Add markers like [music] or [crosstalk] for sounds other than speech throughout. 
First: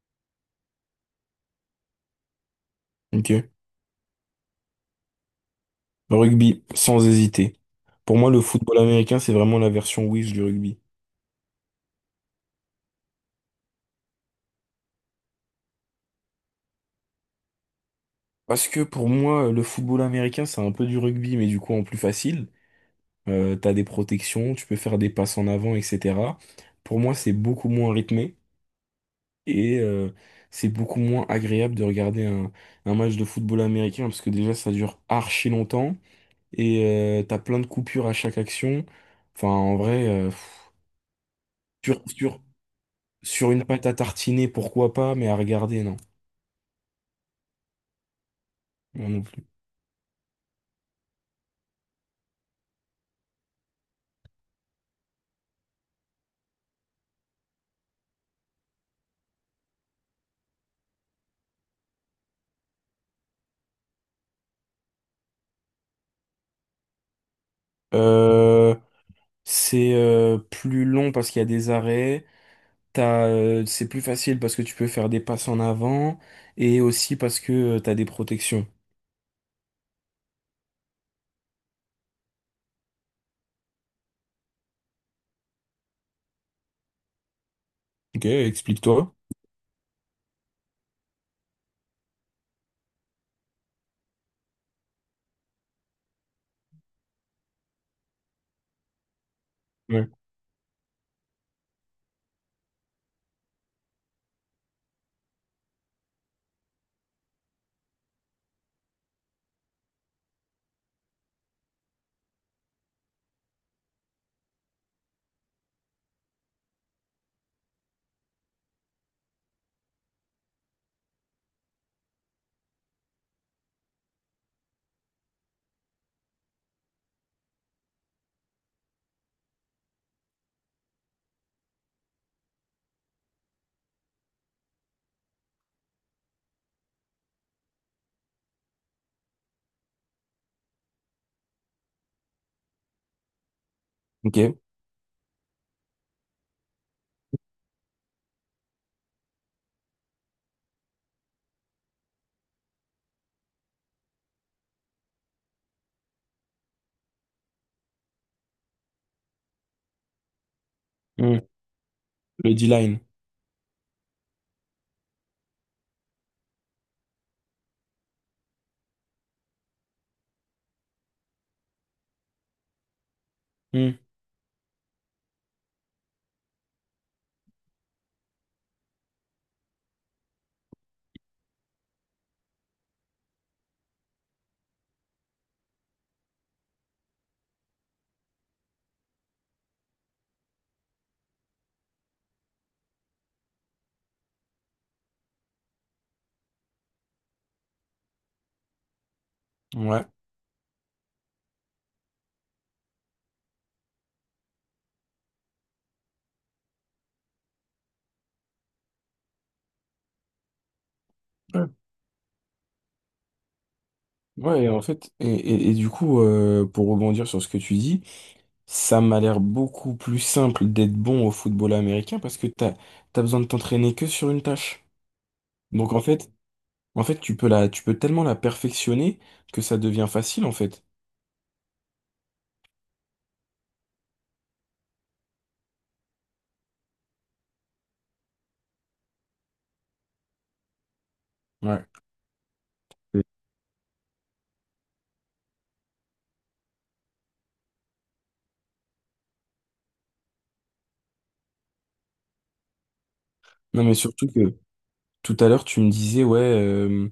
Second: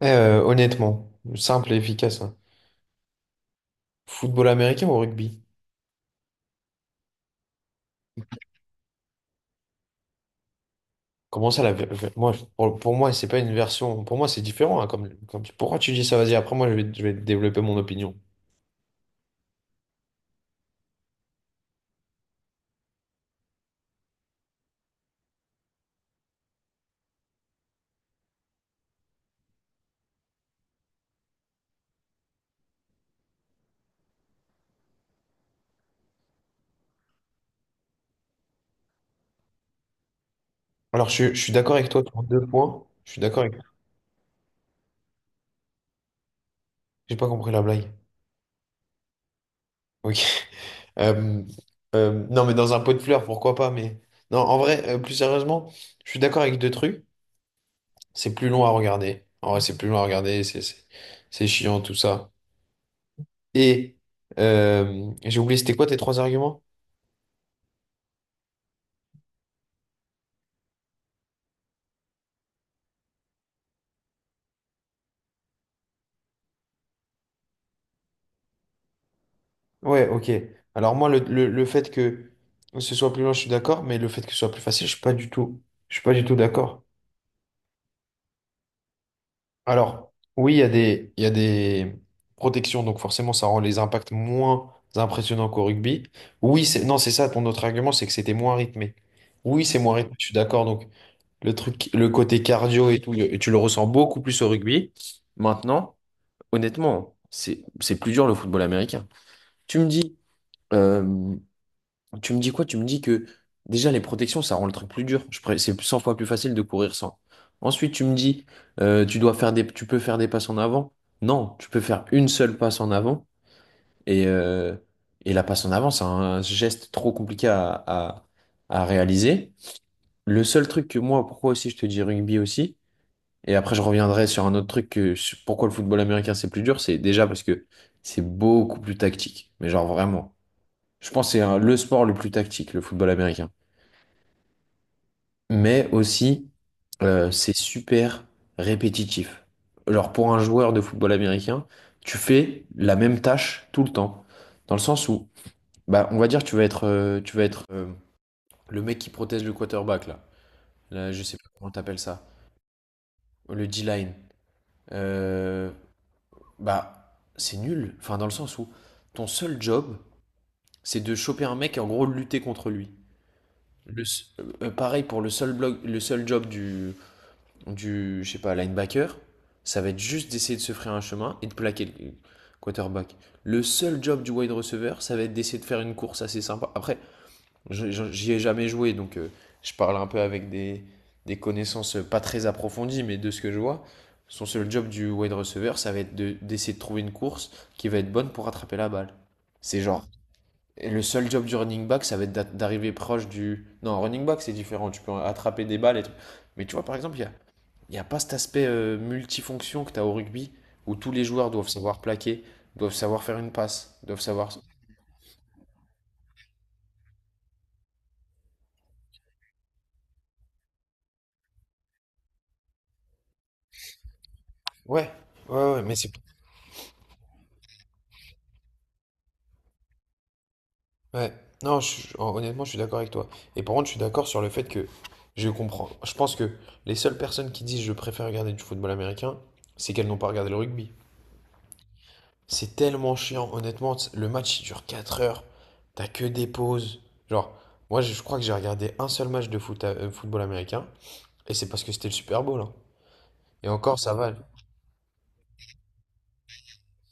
Honnêtement, simple et efficace, hein. Ok. Football américain ou rugby? Le rugby, sans hésiter. Pour moi, le football américain, c'est vraiment la version Wish du rugby. Comment ça, moi, pour moi, c'est pas une version. Pour moi, c'est différent, hein, pourquoi tu dis ça? Vas-y, après, moi, je vais développer mon opinion. Parce que pour moi, le football américain, c'est un peu du rugby, mais du coup en plus facile. T'as des protections, tu peux faire des passes en avant, etc. Pour moi, c'est beaucoup moins rythmé et c'est beaucoup moins agréable de regarder un match de football américain parce que déjà, ça dure archi longtemps et t'as plein de coupures à chaque action. Enfin, en vrai, Alors, je suis d'accord avec toi sur, sur deux sur, points. Je suis d'accord sur avec... une pâte à tartiner, pourquoi pas, mais à regarder, non. J'ai pas compris la blague. Moi non plus. Ok. [laughs] Euh, non, mais dans un pot de fleurs, pourquoi pas? Mais non, en vrai, plus sérieusement, je suis d'accord avec deux trucs. C'est plus long à regarder. En vrai, c'est plus long à regarder. C'est chiant, tout ça. Et j'ai oublié, c'était quoi tes trois arguments? Euh, c'est plus long parce qu'il y a des arrêts. C'est plus facile parce que tu peux faire des passes en avant et aussi parce que tu t'as des protections. Ouais, ok. Alors moi, le fait que ce soit plus loin, je suis d'accord, mais le fait que ce soit plus facile, je suis pas du tout d'accord. Ok, explique-toi. Alors, oui, il y a des protections, donc forcément, ça rend les impacts moins impressionnants qu'au rugby. Oui, non, c'est ça, ton autre argument, c'est que c'était moins rythmé. Oui, c'est moins Ouais. rythmé, je suis d'accord. Donc, le côté cardio et tout, tu le ressens beaucoup plus au rugby. Maintenant, honnêtement, c'est plus dur le football américain. Tu me dis, euh, tu me dis quoi? Tu me dis que déjà les protections, ça rend le truc plus dur. C'est 100 fois plus facile de courir sans. Ensuite, tu peux faire des passes en avant. Non, tu peux faire une seule passe en avant. Et, euh, et la passe en avant, c'est un geste trop compliqué à réaliser. Le seul truc que moi, pourquoi aussi je te dis rugby aussi, et après je reviendrai sur un autre truc que sur pourquoi le football américain c'est plus dur, c'est déjà parce que c'est beaucoup plus tactique. Mais genre vraiment. Je pense que le sport le plus tactique, le football américain. Ok. Mais aussi c'est super répétitif. Alors pour un joueur de football américain, tu fais la même tâche tout le temps, dans le sens où, bah, on va dire, tu vas être le mec qui protège le quarterback là. Là, je sais Mm. pas comment t'appelles ça, Le D-line. le D-line. Euh, bah, c'est nul. Enfin, dans le sens où ton seul job, c'est de choper un mec et en gros lutter contre lui. Mm. Le s- pareil pour le seul blog, le seul job du je sais pas, linebacker, ça va être juste d'essayer de se frayer un chemin et de plaquer le quarterback. Le seul job du wide receiver, ça va être d'essayer de faire une course assez sympa. Après, j'y ai jamais joué, je parle un peu avec des connaissances pas très approfondies, mais de ce que je vois, son seul job du wide receiver, ça va être d'essayer de trouver une course qui va être bonne pour rattraper la balle. C'est Ouais. genre... Et le seul job du running back, ça va être d'arriver proche du... Non, running back, c'est différent. Tu peux attraper des balles et tout. Mais tu vois, par exemple, il n'y a pas cet aspect multifonction que tu as au rugby, où tous les joueurs doivent Ouais. savoir plaquer, doivent savoir faire une passe, doivent savoir... Ouais, et en fait, et du coup, pour rebondir sur ce que tu dis, ça m'a l'air beaucoup plus simple d'être bon au football américain parce que t'as besoin de t'entraîner que sur une tâche. Ouais, ouais, ouais, Donc mais en c'est. fait, En fait, tu peux tu peux tellement la perfectionner que ça devient facile, en fait. Ouais, non, honnêtement, je suis d'accord avec toi. Et par contre, je suis d'accord sur le fait que je comprends. Je pense que les seules personnes qui disent je préfère regarder du football américain, c'est qu'elles n'ont pas regardé le rugby. Ouais. C'est tellement chiant, honnêtement. Le match, il dure 4 heures. T'as que des pauses. Genre, moi, je crois que j'ai regardé un seul match de foot, football américain. Et c'est parce que c'était le Super Bowl, hein. Et Non, mais encore, ça surtout va. que tout à l'heure, tu me disais, ouais,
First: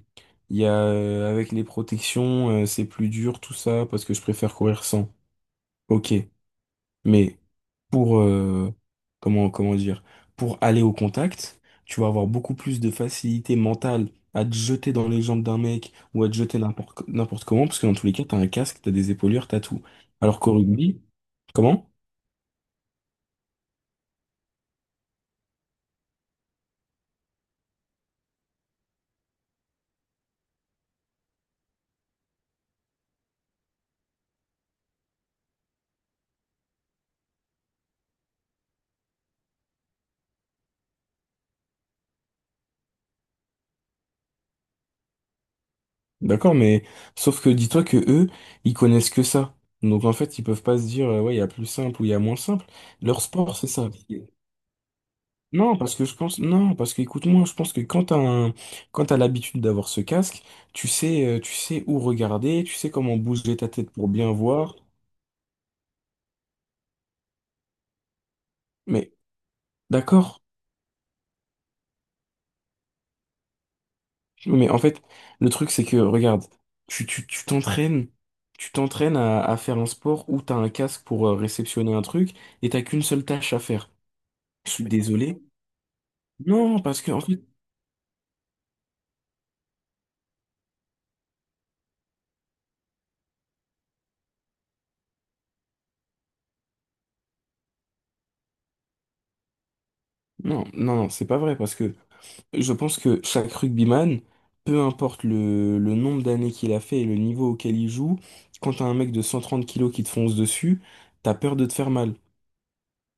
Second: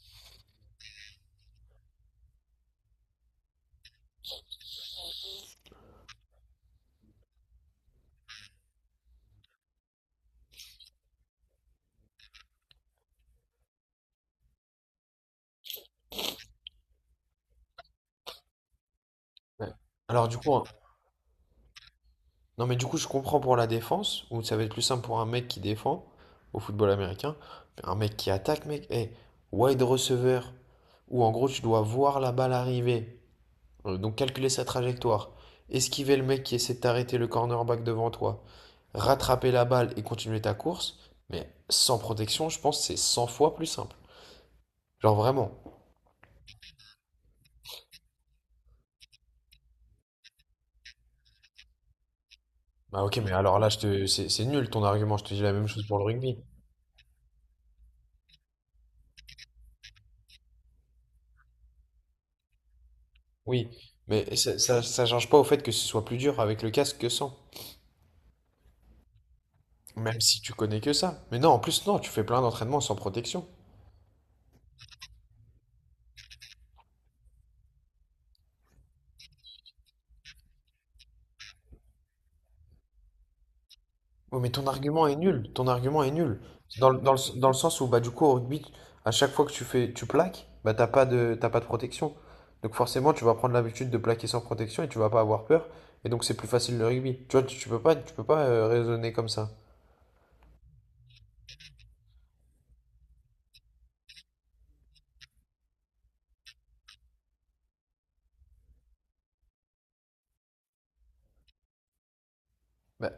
il y a, avec les protections, c'est plus dur, tout ça, parce que je préfère courir sans. Ok, mais pour, comment dire, pour aller au contact, tu vas avoir beaucoup plus de facilité mentale à te jeter dans les jambes d'un mec ou à te jeter n'importe comment, parce que dans tous les cas, t'as un casque, t'as des épaulières, t'as Ouais. tout. Alors du Alors coup, qu'au hein, rugby, comment? non mais du coup je comprends pour la défense, où ça va être plus simple pour un mec qui défend au football américain, mais un mec qui attaque, mec, hey, wide receiver, où en gros tu dois voir la balle arriver, donc calculer sa trajectoire, esquiver le mec qui essaie de t'arrêter le cornerback devant toi, rattraper la balle et continuer ta course, mais sans protection, je pense que c'est 100 fois plus simple. Genre vraiment. D'accord, mais sauf que dis-toi que eux, ils connaissent que ça. Donc en fait, ils peuvent pas se dire ouais, il y a plus simple ou il y a moins simple. Bah ok, Leur mais sport, alors là, c'est je ça. te... c'est nul ton argument, je te dis la même Non, chose parce pour que le je rugby. pense Non, parce que écoute-moi, je pense que quand quand t'as l'habitude d'avoir ce casque, tu sais où regarder, tu sais comment bouger ta Oui, tête pour bien mais voir. Ça change pas au fait que ce soit plus dur avec le casque que sans, Mais même si d'accord. tu connais que ça. Mais non, en plus, non, tu fais plein d'entraînements sans protection. Mais en fait, le truc c'est que regarde, tu t'entraînes. Tu t'entraînes à faire un sport où t'as un casque pour réceptionner un truc et t'as qu'une seule tâche à faire. Oui, mais ton Je suis argument est désolé, nul, ton argument est nul. non, parce que en fait, Dans le sens où, bah, du coup, au rugby, à chaque fois que tu fais, tu plaques, bah, t'as pas de protection. Donc forcément, tu vas prendre l'habitude de plaquer sans protection et tu vas pas avoir peur. Et donc, c'est plus facile le rugby. Tu vois, tu peux pas raisonner comme ça. Non, c'est pas vrai, parce que je pense que chaque rugbyman, peu importe le nombre d'années qu'il a fait et le niveau auquel il joue, quand t'as un mec de 130 kilos qui te fonce dessus, t'as peur de te faire mal. Bah,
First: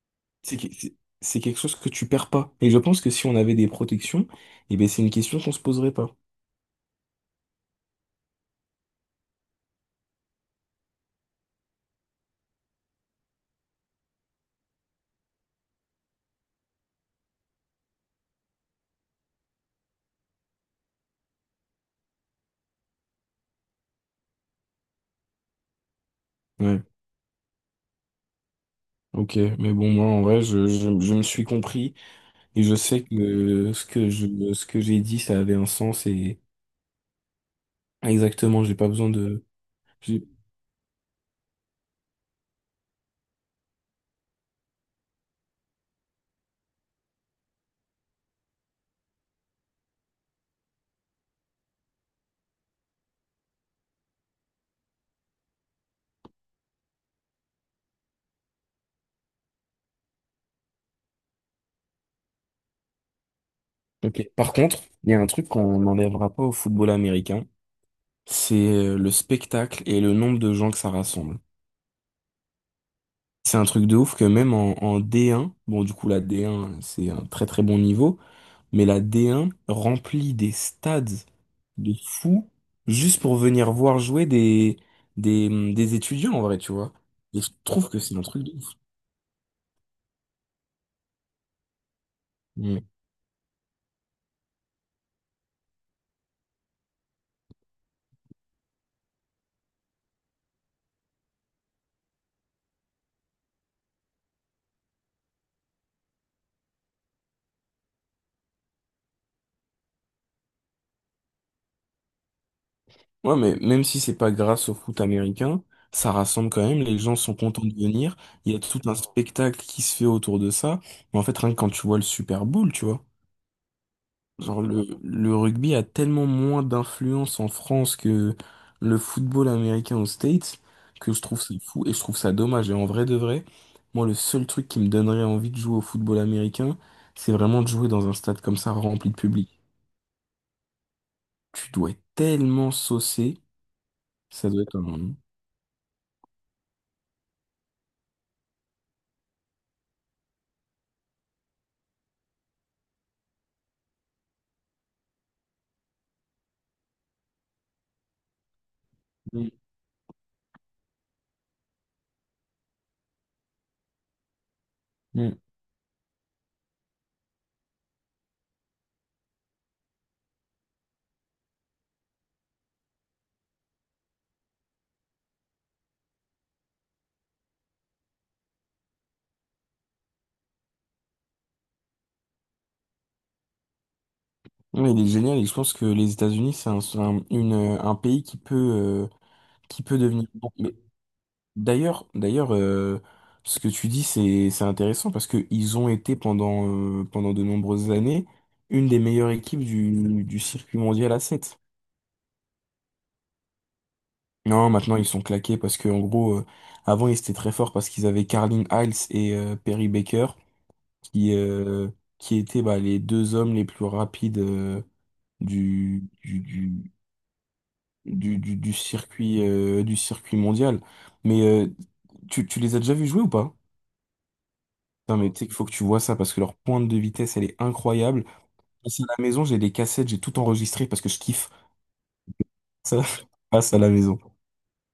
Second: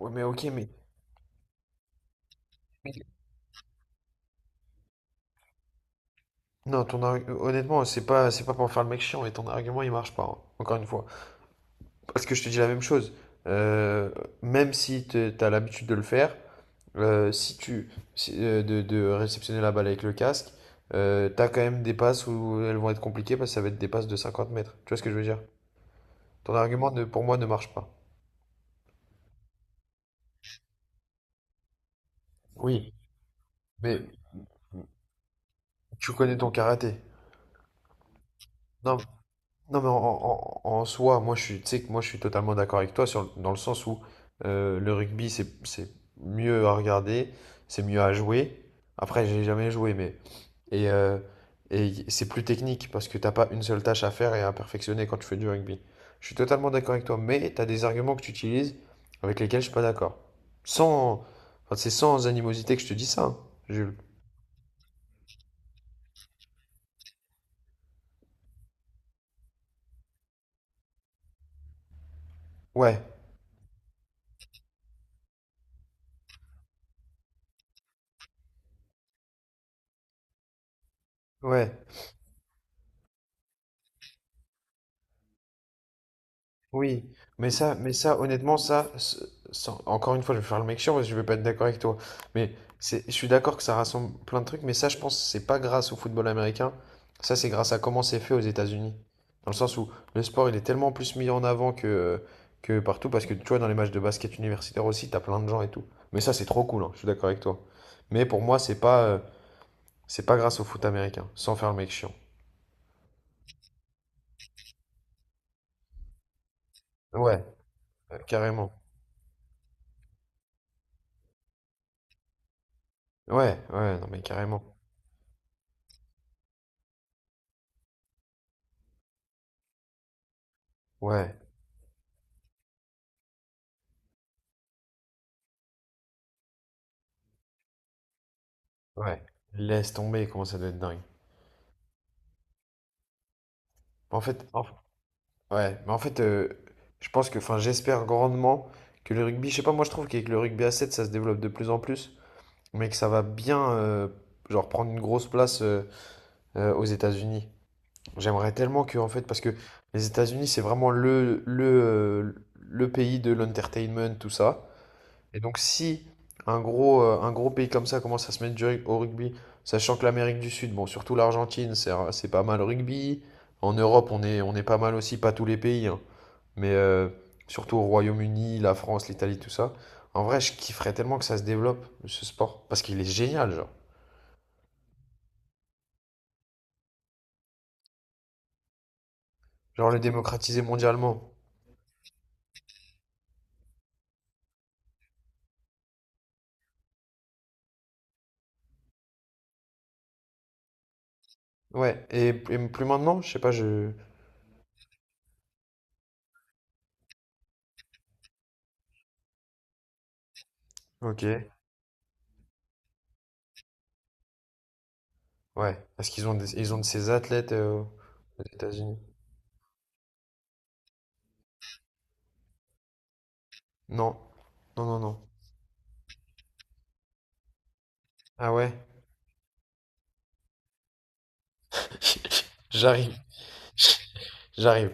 ouais, mais ok, C'est mais... que- c'est- c'est quelque chose que tu perds pas. Et je pense que si on avait des protections, eh ben c'est une question qu'on se poserait pas. Non, honnêtement, c'est pas pour faire le mec chiant, et ton argument, il marche pas, hein, encore une fois. Parce que je te dis la même chose. Euh, même si tu as l'habitude de le faire, si tu, si- de réceptionner la balle avec le casque, t'as quand même des passes où elles vont être compliquées parce que ça va être des passes de 50 mètres. Tu vois ce que je veux dire? Ton Ouais, argument, ne, pour moi, ne marche pas. ok, mais bon, moi en vrai, je me suis compris et je Oui, sais que mais ce que j'ai dit, ça avait un sens tu connais et ton karaté. exactement, j'ai pas Non, besoin de. non, mais en soi, moi je suis, tu sais que moi je suis totalement d'accord avec toi sur, dans le sens où le rugby c'est mieux à regarder, c'est mieux à jouer. Après, j'ai jamais joué, mais... et, euh, et c'est plus technique parce que t'as pas une seule tâche à faire et à perfectionner quand tu fais du rugby. Je suis totalement d'accord avec toi, mais t'as des arguments que tu utilises avec lesquels je suis pas d'accord. Sans, enfin, c'est sans animosité que je te dis ça, hein, Jules. Ok. Par contre, il y a un truc qu'on n'enlèvera pas au football américain, c'est le spectacle et le nombre de gens que ça rassemble. Ouais, C'est un truc de ouf que même en D1, bon du coup la D1 c'est un très très bon niveau, mais la D1 remplit des stades ouais. de fous juste pour venir voir jouer des étudiants en vrai, tu vois. Oui, Et je trouve mais que c'est ça, un truc de honnêtement, ouf. ça, encore une fois, je vais faire le mec chiant parce que je vais pas être d'accord avec toi. Mais je suis d'accord que ça rassemble plein de trucs, mais ça, je pense, c'est pas grâce au football américain. Ça, c'est grâce à comment c'est fait aux États-Unis. Dans le sens où le sport, il est tellement plus mis en avant que partout, parce que tu vois, dans les matchs de basket universitaire aussi, t'as plein de gens et tout. Mais ça, c'est trop cool, hein, je suis d'accord avec toi. Mais pour moi, c'est pas grâce au foot américain, sans faire le mec chiant. Ouais, mais même si c'est pas grâce au foot américain, ça rassemble quand même, les gens sont Ouais, contents de venir, il y a carrément. tout un spectacle qui se fait autour de ça, mais en fait, rien que quand tu vois le Super Bowl, tu vois, Ouais, ouais, non mais carrément. genre le rugby a tellement moins d'influence en France que le football américain aux States, que je Ouais. trouve ça fou et je trouve ça dommage, et en vrai de vrai, moi, le seul truc qui me donnerait envie de jouer au football américain, c'est vraiment de jouer dans un stade comme ça, rempli de Ouais, public. laisse tomber, comment ça doit être dingue. Tu dois être tellement saucé, En fait, ça doit en- être un... ouais, mais en fait, je pense que, enfin, j'espère grandement que le rugby, je sais pas, moi je trouve qu'avec le rugby à 7 ça se développe de plus en plus, mais que ça va bien, genre, prendre une grosse place aux États-Unis. J'aimerais tellement que, en fait, parce que les États-Unis, c'est vraiment le pays de l'entertainment, tout ça. Mm. Et donc si un gros, un gros pays comme ça commence à se mettre au rugby, sachant que l'Amérique du Sud, bon, surtout l'Argentine, c'est pas mal au rugby. En Europe, on est pas mal aussi, pas tous les pays, hein. Mais surtout au Royaume-Uni, la France, l'Italie, tout ça. En vrai, je kifferais tellement que ça se développe, ce sport, parce qu'il est génial, genre. Oui, il est génial et je pense que les États-Unis, c'est un pays qui Genre peut le devenir bon. démocratiser Mais mondialement. D'ailleurs, ce que tu dis, c'est intéressant parce que ils ont été pendant, pendant de nombreuses années une des meilleures équipes du circuit mondial à sept. Ouais, et plus maintenant, je sais pas, je... Non, maintenant ils sont claqués parce que en gros, avant ils étaient très forts parce qu'ils avaient Carlin Hiles et Perry Baker Ok, qui, euh, qui étaient bah, les deux hommes les plus rapides ouais. du, Parce qu'ils ont, ils ont de du, ces athlètes aux États-Unis? Du circuit mondial. Mais tu les as déjà vus jouer ou pas? Non, non, non, non. Non mais tu sais qu'il faut que tu vois ça parce que leur pointe de vitesse, elle est incroyable. Ah ouais? Passe à la maison, j'ai des cassettes, j'ai tout enregistré parce que je kiffe. Ça, J'arrive, [laughs] passe à la maison. j'arrive.